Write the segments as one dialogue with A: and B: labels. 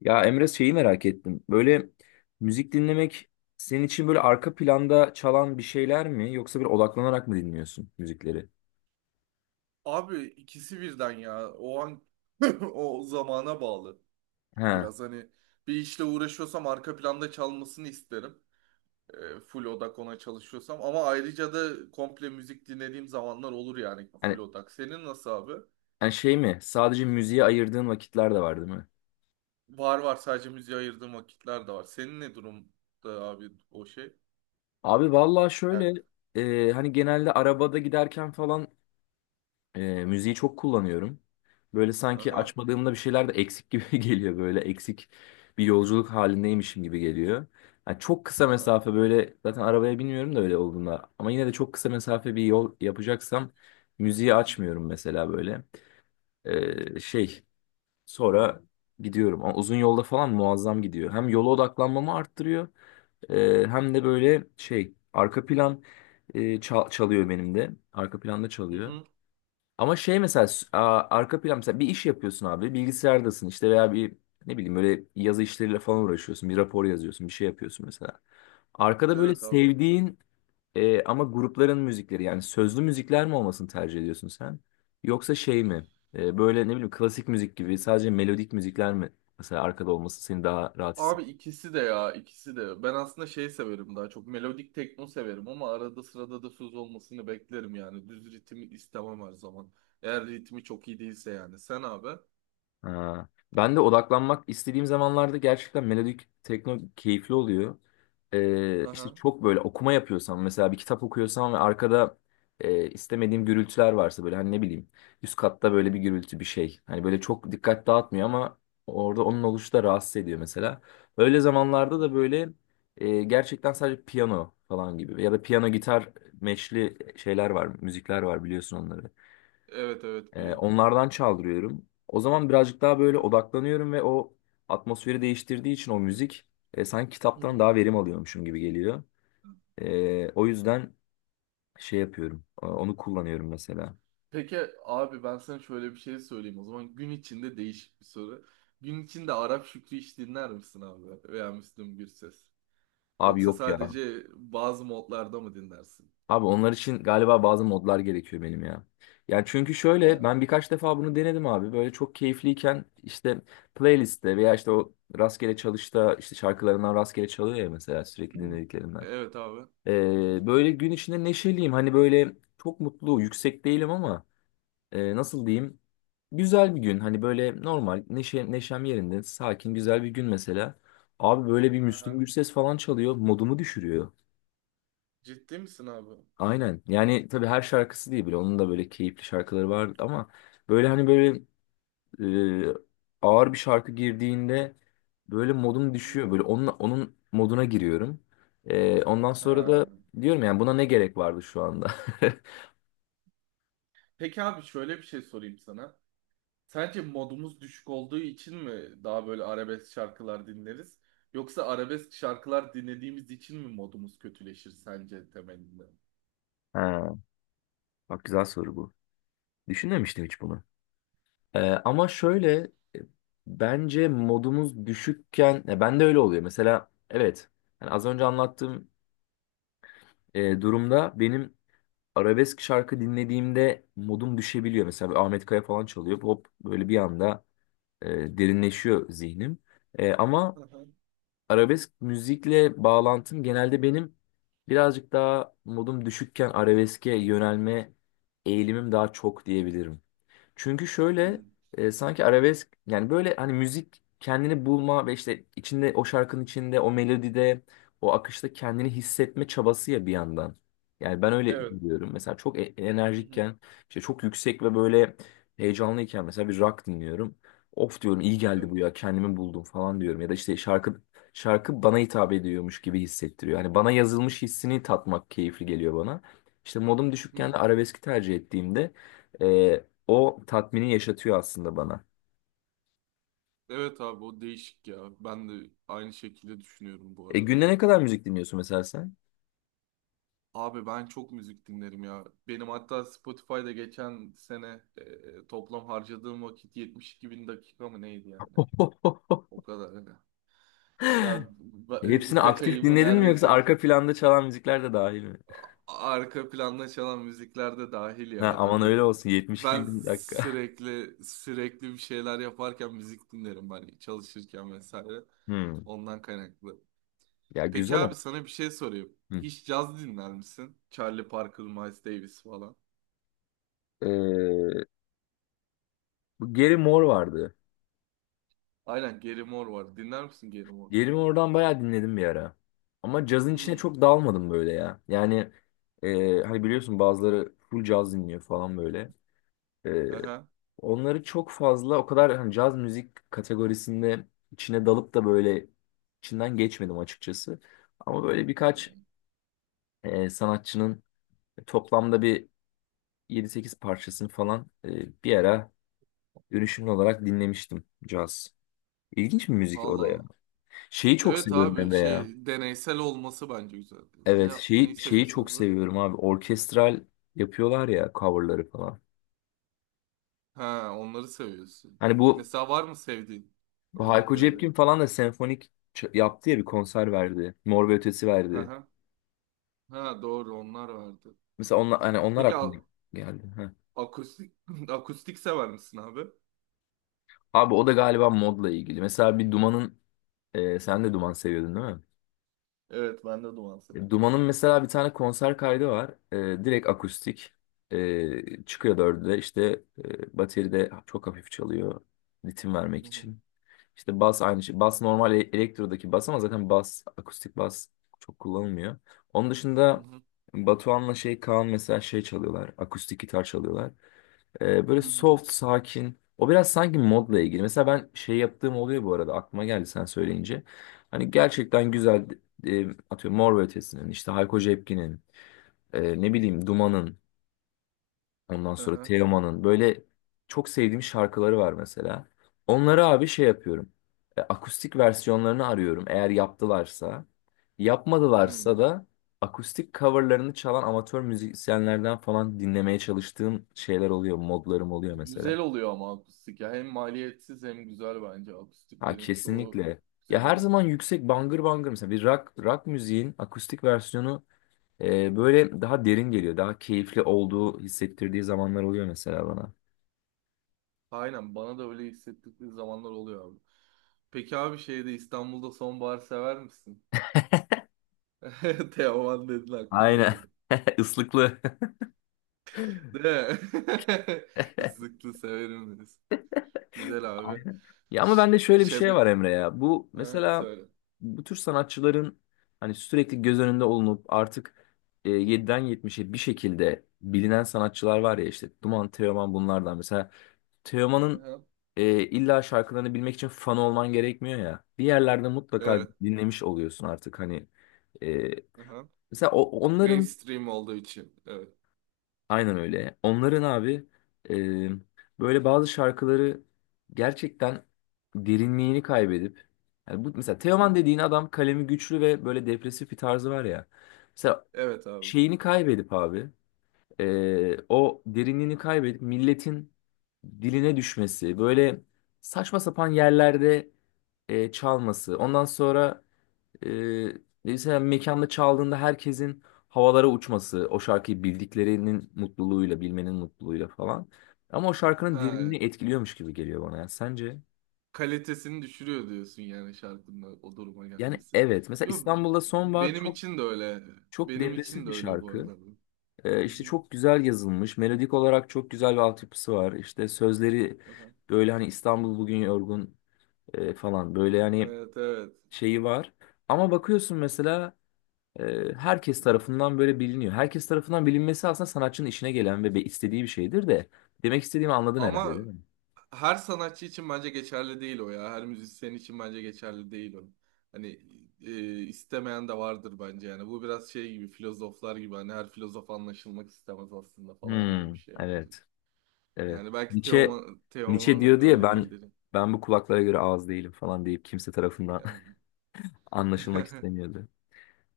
A: Ya Emre şeyi merak ettim. Böyle müzik dinlemek senin için böyle arka planda çalan bir şeyler mi yoksa bir odaklanarak mı dinliyorsun müzikleri?
B: Abi ikisi birden ya. O an o zamana bağlı.
A: Ha.
B: Biraz hani bir işle uğraşıyorsam arka planda çalmasını isterim. Full odak ona çalışıyorsam. Ama ayrıca da komple müzik dinlediğim zamanlar olur yani full
A: Hani,
B: odak. Senin nasıl abi?
A: hani şey mi? Sadece müziğe ayırdığın vakitler de var değil mi?
B: Var var, sadece müziğe ayırdığım vakitler de var. Senin ne durumda abi o şey?
A: Abi vallahi
B: Yani.
A: şöyle hani genelde arabada giderken falan müziği çok kullanıyorum. Böyle sanki
B: Aha.
A: açmadığımda bir şeyler de eksik gibi geliyor. Böyle eksik bir
B: Hı.
A: yolculuk halindeymişim gibi geliyor. Yani çok kısa
B: Aha.
A: mesafe böyle zaten arabaya binmiyorum da öyle olduğunda. Ama yine de çok kısa mesafe bir yol yapacaksam müziği
B: Hı.
A: açmıyorum mesela böyle. Şey sonra gidiyorum. Ama uzun yolda falan muazzam gidiyor. Hem yola odaklanmamı arttırıyor hem de böyle şey arka plan çalıyor benim de. Arka planda
B: Hı.
A: çalıyor.
B: Hı.
A: Ama şey mesela arka plan mesela bir iş yapıyorsun abi bilgisayardasın işte veya bir ne bileyim böyle yazı işleriyle falan uğraşıyorsun bir rapor yazıyorsun bir şey yapıyorsun mesela. Arkada böyle
B: Evet abi.
A: sevdiğin ama grupların müzikleri yani sözlü müzikler mi olmasını tercih ediyorsun sen? Yoksa şey mi? Böyle ne bileyim klasik müzik gibi sadece melodik müzikler mi mesela arkada olması seni daha rahat?
B: Abi ikisi de ya, ikisi de. Ben aslında şey severim, daha çok melodik tekno severim ama arada sırada da söz olmasını beklerim yani. Düz ritmi istemem her zaman. Eğer ritmi çok iyi değilse yani. Sen abi?
A: Ha. Ben de odaklanmak istediğim zamanlarda gerçekten melodik tekno keyifli oluyor. İşte
B: Aha.
A: çok böyle okuma yapıyorsam mesela bir kitap okuyorsam ve arkada istemediğim gürültüler varsa böyle hani ne bileyim üst katta böyle bir gürültü bir şey. Hani böyle çok dikkat dağıtmıyor ama orada onun oluşu da rahatsız ediyor mesela. Öyle zamanlarda da
B: Ha.
A: böyle gerçekten sadece piyano falan gibi ya da piyano gitar meşli şeyler var müzikler var biliyorsun onları.
B: Evet, evet biliyorum.
A: Onlardan çaldırıyorum. O zaman birazcık daha böyle
B: Ha.
A: odaklanıyorum ve o atmosferi değiştirdiği için o müzik sanki
B: Hı
A: kitaptan
B: hı.
A: daha verim alıyormuşum gibi geliyor. O yüzden şey yapıyorum. Onu kullanıyorum mesela.
B: Peki abi, ben sana şöyle bir şey söyleyeyim o zaman. Gün içinde değişik bir soru. Gün içinde Arap Şükrü hiç dinler misin abi? Veya Müslüm Gürses?
A: Abi
B: Yoksa
A: yok ya.
B: sadece bazı modlarda mı dinlersin?
A: Abi onlar için galiba bazı modlar gerekiyor benim ya. Yani çünkü şöyle
B: Evet.
A: ben birkaç defa bunu denedim abi. Böyle çok keyifliyken işte playlistte veya işte o rastgele çalışta işte şarkılarından rastgele çalıyor ya mesela sürekli dinlediklerimden.
B: Evet abi. Hı hı.
A: Böyle gün içinde neşeliyim. Hani böyle çok mutlu, yüksek değilim ama nasıl diyeyim? Güzel bir gün. Hani böyle normal, neşe, neşem yerinde, sakin, güzel bir gün mesela. Abi böyle bir Müslüm
B: Aha.
A: Gürses falan çalıyor. Modumu düşürüyor.
B: Ciddi misin abi?
A: Aynen. Yani tabii her şarkısı değil bile. Onun da böyle keyifli şarkıları var ama böyle hani böyle e, ağır bir şarkı girdiğinde böyle modum
B: Hı.
A: düşüyor. Böyle onun moduna giriyorum. E, ondan sonra da
B: Ha.
A: diyorum yani buna ne gerek vardı şu anda?
B: Peki abi, şöyle bir şey sorayım sana. Sence modumuz düşük olduğu için mi daha böyle arabesk şarkılar dinleriz? Yoksa arabesk şarkılar dinlediğimiz için mi modumuz kötüleşir sence temelinde?
A: Ha, bak güzel soru bu. Düşünmemiştim hiç bunu. Ama şöyle, bence modumuz düşükken ya ben de öyle oluyor. Mesela evet, yani az önce anlattığım durumda benim arabesk şarkı dinlediğimde modum düşebiliyor. Mesela bir Ahmet Kaya falan çalıyor. Hop böyle bir anda e, derinleşiyor zihnim. E, ama
B: Hı hı.
A: arabesk müzikle bağlantım genelde benim birazcık daha modum düşükken arabeske yönelme eğilimim daha çok diyebilirim. Çünkü şöyle
B: Hmm.
A: sanki arabesk yani böyle hani müzik kendini bulma ve işte içinde o şarkının içinde o melodide o akışta kendini hissetme çabası ya bir yandan. Yani ben öyle
B: Evet.
A: biliyorum. Mesela çok
B: Hı hı.
A: enerjikken işte çok yüksek ve böyle heyecanlıyken mesela bir rock dinliyorum. Of diyorum iyi geldi
B: Evet.
A: bu ya kendimi buldum falan diyorum. Ya da işte şarkı bana hitap ediyormuş gibi hissettiriyor. Yani bana yazılmış hissini tatmak keyifli geliyor bana. İşte modum düşükken de
B: Hmm.
A: arabeski tercih ettiğimde e, o tatmini yaşatıyor aslında bana.
B: Evet abi, o değişik ya. Ben de aynı şekilde düşünüyorum bu
A: E
B: arada.
A: günde ne kadar müzik dinliyorsun mesela sen?
B: Abi ben çok müzik dinlerim ya. Benim hatta Spotify'da geçen sene toplam harcadığım vakit 72 bin dakika mı neydi yani? O kadar hani. Ya
A: Hepsini
B: birkaç
A: aktif
B: ayımı
A: dinledin mi yoksa
B: neredeyse
A: arka planda çalan müzikler de dahil mi?
B: arka planda çalan müzikler de dahil
A: Ha,
B: ya,
A: aman
B: tabii
A: öyle
B: yani.
A: olsun, 72
B: Ben
A: bin dakika.
B: sürekli sürekli bir şeyler yaparken müzik dinlerim hani, çalışırken vesaire.
A: Hmm.
B: Ondan kaynaklı.
A: Ya
B: Peki
A: güzel
B: abi,
A: ama.
B: sana bir şey sorayım.
A: Hmm.
B: Hiç caz dinler misin? Charlie Parker, Miles Davis falan.
A: Ee, bu Gary Moore vardı.
B: Aynen, Gary Moore var. Dinler misin Gary Moore?
A: Gary Moore'dan bayağı dinledim bir ara. Ama cazın içine
B: Hmm.
A: çok dalmadım böyle ya. Yani hani biliyorsun bazıları full caz dinliyor falan böyle. E,
B: Aha.
A: onları çok fazla o kadar hani caz müzik kategorisinde içine dalıp da böyle içinden geçmedim açıkçası. Ama böyle birkaç sanatçının toplamda bir yedi sekiz parçasını falan bir ara dönüşümlü olarak dinlemiştim caz. İlginç bir müzik o
B: Allah
A: da ya.
B: Allah.
A: Şeyi çok
B: Evet
A: seviyorum
B: abi,
A: Emre ya.
B: şey deneysel olması bence güzel. Ne
A: Evet
B: neyi
A: şeyi
B: seviyorsun
A: çok
B: abi?
A: seviyorum abi. Orkestral yapıyorlar ya coverları falan.
B: Ha, onları seviyorsun.
A: Hani bu
B: Mesela var mı sevdiğin?
A: bu
B: Örnek
A: Hayko
B: verebilirim.
A: Cepkin falan da senfonik yaptı ya bir konser verdi. Mor ve Ötesi verdi.
B: Aha. Ha, doğru, onlar vardı.
A: Mesela onlar, hani onlar
B: Peki
A: aklıma geldi. Heh.
B: akustik sever misin abi?
A: Abi o da galiba modla ilgili. Mesela bir Duman'ın sen de Duman seviyordun değil mi?
B: Evet, ben de duman
A: E,
B: severim abi.
A: Duman'ın mesela bir tane konser kaydı var. E, direkt akustik. E, çıkıyor dörde işte bateride çok hafif çalıyor. Ritim vermek
B: Hı hı.
A: için. İşte bas aynı şey. Bas normal elektrodaki bas ama zaten bas akustik bas çok kullanılmıyor. Onun
B: Hı
A: dışında
B: hı.
A: Batuhan'la şey Kaan mesela şey çalıyorlar. Akustik gitar çalıyorlar. Böyle
B: Hı hı.
A: soft, sakin. O biraz sanki modla ilgili. Mesela ben şey yaptığım oluyor bu arada. Aklıma geldi sen söyleyince. Hani gerçekten
B: Aha.
A: güzel atıyorum Mor ve Ötesi'nin, işte Hayko Cepkin'in, ne bileyim Duman'ın, ondan sonra
B: Aha.
A: Teoman'ın böyle çok sevdiğim şarkıları var mesela. Onları abi şey yapıyorum. E, akustik versiyonlarını arıyorum eğer yaptılarsa.
B: Hı hı. Hı
A: Yapmadılarsa
B: hı.
A: da akustik coverlarını çalan amatör müzisyenlerden falan dinlemeye çalıştığım şeyler oluyor, modlarım oluyor mesela.
B: Güzel oluyor ama akustik ya. Hem maliyetsiz hem güzel bence.
A: Ha
B: Akustiklerin çoğu
A: kesinlikle. Ya
B: güzel
A: her
B: oluyor.
A: zaman yüksek bangır bangır mesela bir rock müziğin akustik versiyonu böyle daha derin geliyor. Daha keyifli olduğu hissettirdiği zamanlar oluyor mesela bana.
B: Aynen, bana da öyle hissettikleri zamanlar oluyor abi. Peki abi, şeyde İstanbul'da sonbahar sever misin? Teoman dedin, aklıma
A: Aynen.
B: geldi.
A: Islıklı.
B: Değil mi? Islıklı severim deriz. Güzel abi.
A: Aynen. Ya ama
B: Ş-
A: bende şöyle bir şey
B: Şem...
A: var Emre ya. Bu
B: Ha,
A: mesela
B: söyle.
A: bu tür sanatçıların hani sürekli göz önünde olunup artık 7'den 70'e bir şekilde bilinen sanatçılar var ya işte Duman Teoman bunlardan mesela Teoman'ın
B: Aha.
A: illa şarkılarını bilmek için fan olman gerekmiyor ya. Bir yerlerde mutlaka
B: Evet.
A: dinlemiş oluyorsun artık hani. E,
B: Aha.
A: mesela onların
B: Mainstream olduğu için. Evet.
A: aynen öyle. Onların abi böyle bazı şarkıları gerçekten derinliğini kaybedip yani bu mesela
B: Hı
A: Teoman
B: hı.
A: dediğin adam kalemi güçlü ve böyle depresif bir tarzı var ya. Mesela
B: Evet abi.
A: şeyini kaybedip abi o derinliğini kaybedip milletin diline düşmesi, böyle saçma sapan yerlerde çalması, ondan sonra e, mesela mekanda çaldığında herkesin havalara uçması, o şarkıyı bildiklerinin mutluluğuyla, bilmenin mutluluğuyla falan. Ama o şarkının
B: Ha,
A: derinliğini etkiliyormuş gibi geliyor bana. Yani sence?
B: kalitesini düşürüyor diyorsun yani, şarkının o duruma
A: Yani
B: gelmesi.
A: evet. Mesela
B: Yo,
A: İstanbul'da Son var,
B: benim
A: çok
B: için de öyle.
A: çok
B: Benim
A: depresif
B: için de
A: bir
B: öyle bu
A: şarkı.
B: arada. Bu. Hı
A: İşte
B: hı.
A: çok güzel yazılmış. Melodik olarak çok güzel bir altyapısı var. İşte sözleri
B: Aha.
A: böyle hani İstanbul bugün yorgun falan böyle yani
B: Evet, evet.
A: şeyi var. Ama bakıyorsun mesela herkes tarafından böyle biliniyor. Herkes tarafından bilinmesi aslında sanatçının işine gelen ve istediği bir şeydir de. Demek istediğimi anladın herhalde
B: Ama
A: değil mi?
B: her sanatçı için bence geçerli değil o ya. Her müzisyen için bence geçerli değil o. Hani istemeyen de vardır bence yani. Bu biraz şey gibi, filozoflar gibi, hani her filozof anlaşılmak istemez aslında falan gibi
A: Hmm,
B: bir şey bence.
A: evet. Evet.
B: Yani belki
A: Nietzsche
B: Teoman,
A: Nietzsche diyor diye
B: Öyle
A: ben
B: değildir. Hı
A: ben bu kulaklara göre
B: hı.
A: ağız değilim falan deyip kimse tarafından
B: Yani.
A: anlaşılmak istemiyordu.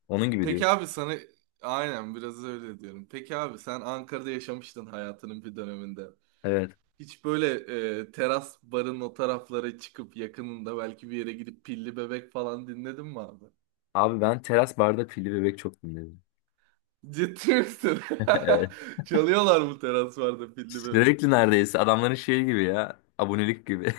A: Onun gibi diyor.
B: Peki abi sana aynen, biraz öyle diyorum. Peki abi, sen Ankara'da yaşamıştın hayatının bir döneminde.
A: Evet.
B: Hiç böyle teras barın o taraflara çıkıp yakınında belki bir yere gidip pilli bebek falan dinledin mi abi?
A: Abi ben teras barda Pilli Bebek çok dinledim.
B: Ciddi misin?
A: Evet.
B: Çalıyorlar bu teras barda pilli bebek.
A: Sürekli neredeyse adamların şeyi gibi ya. Abonelik gibi.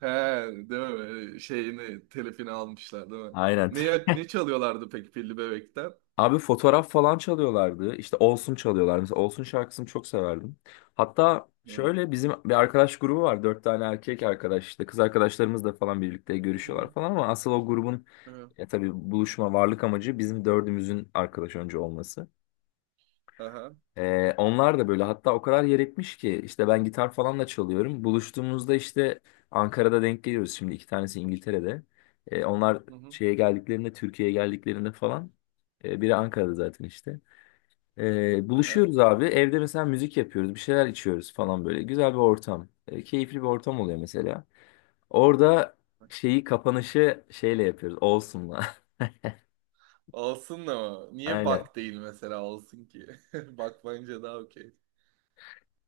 B: He, değil mi? Böyle şeyini, telifini almışlar değil mi?
A: Aynen.
B: Ne çalıyorlardı peki pilli bebekten?
A: Abi fotoğraf falan çalıyorlardı. İşte Olsun çalıyorlar. Mesela Olsun şarkısını çok severdim. Hatta
B: Hı.
A: şöyle bizim bir arkadaş grubu var. Dört tane erkek arkadaş işte. Kız arkadaşlarımız da falan birlikte
B: Hı hı.
A: görüşüyorlar falan ama asıl o grubun
B: Hı.
A: tabii buluşma varlık amacı bizim dördümüzün arkadaş önce olması.
B: Aha.
A: Onlar da böyle hatta o kadar yer etmiş ki işte ben gitar falan da çalıyorum. Buluştuğumuzda işte Ankara'da denk geliyoruz şimdi iki tanesi İngiltere'de. Onlar
B: Hı hı.
A: şeye geldiklerinde Türkiye'ye geldiklerinde falan biri Ankara'da zaten işte.
B: Aha.
A: Buluşuyoruz abi evde mesela müzik yapıyoruz bir şeyler içiyoruz falan böyle güzel bir ortam. Keyifli bir ortam oluyor mesela. Orada şeyi kapanışı şeyle yapıyoruz Olsun'la.
B: Olsun, ama niye
A: Aynen.
B: bak değil mesela, olsun ki? Bak, bence daha okey.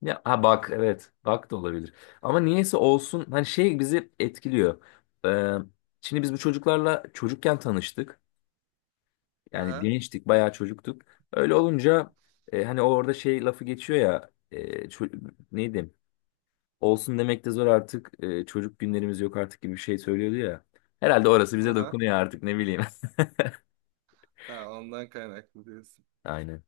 A: Ya ha bak evet bak da olabilir. Ama niyeyse olsun hani şey bizi etkiliyor. Ee, şimdi biz bu çocuklarla çocukken tanıştık. Yani
B: Aha,
A: gençtik bayağı çocuktuk. Öyle olunca hani orada şey lafı geçiyor ya neydi? Olsun demek de zor artık çocuk günlerimiz yok artık gibi bir şey söylüyordu ya. Herhalde orası bize
B: aha.
A: dokunuyor artık ne bileyim.
B: Ha, ondan kaynaklı diyorsun.
A: Aynen.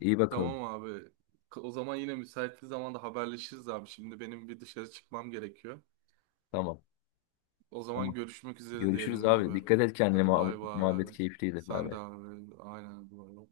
A: İyi bakalım.
B: Tamam abi. O zaman yine müsait bir zamanda haberleşiriz abi. Şimdi benim bir dışarı çıkmam gerekiyor.
A: Tamam.
B: O
A: Tamam.
B: zaman görüşmek üzere
A: Görüşürüz
B: diyelim
A: abi.
B: abi.
A: Dikkat et kendine.
B: Hadi bay
A: Muhabbet,
B: bay.
A: muhabbet keyifliydi. Bay
B: Sen de
A: bay.
B: abi. Aynen, bay bay.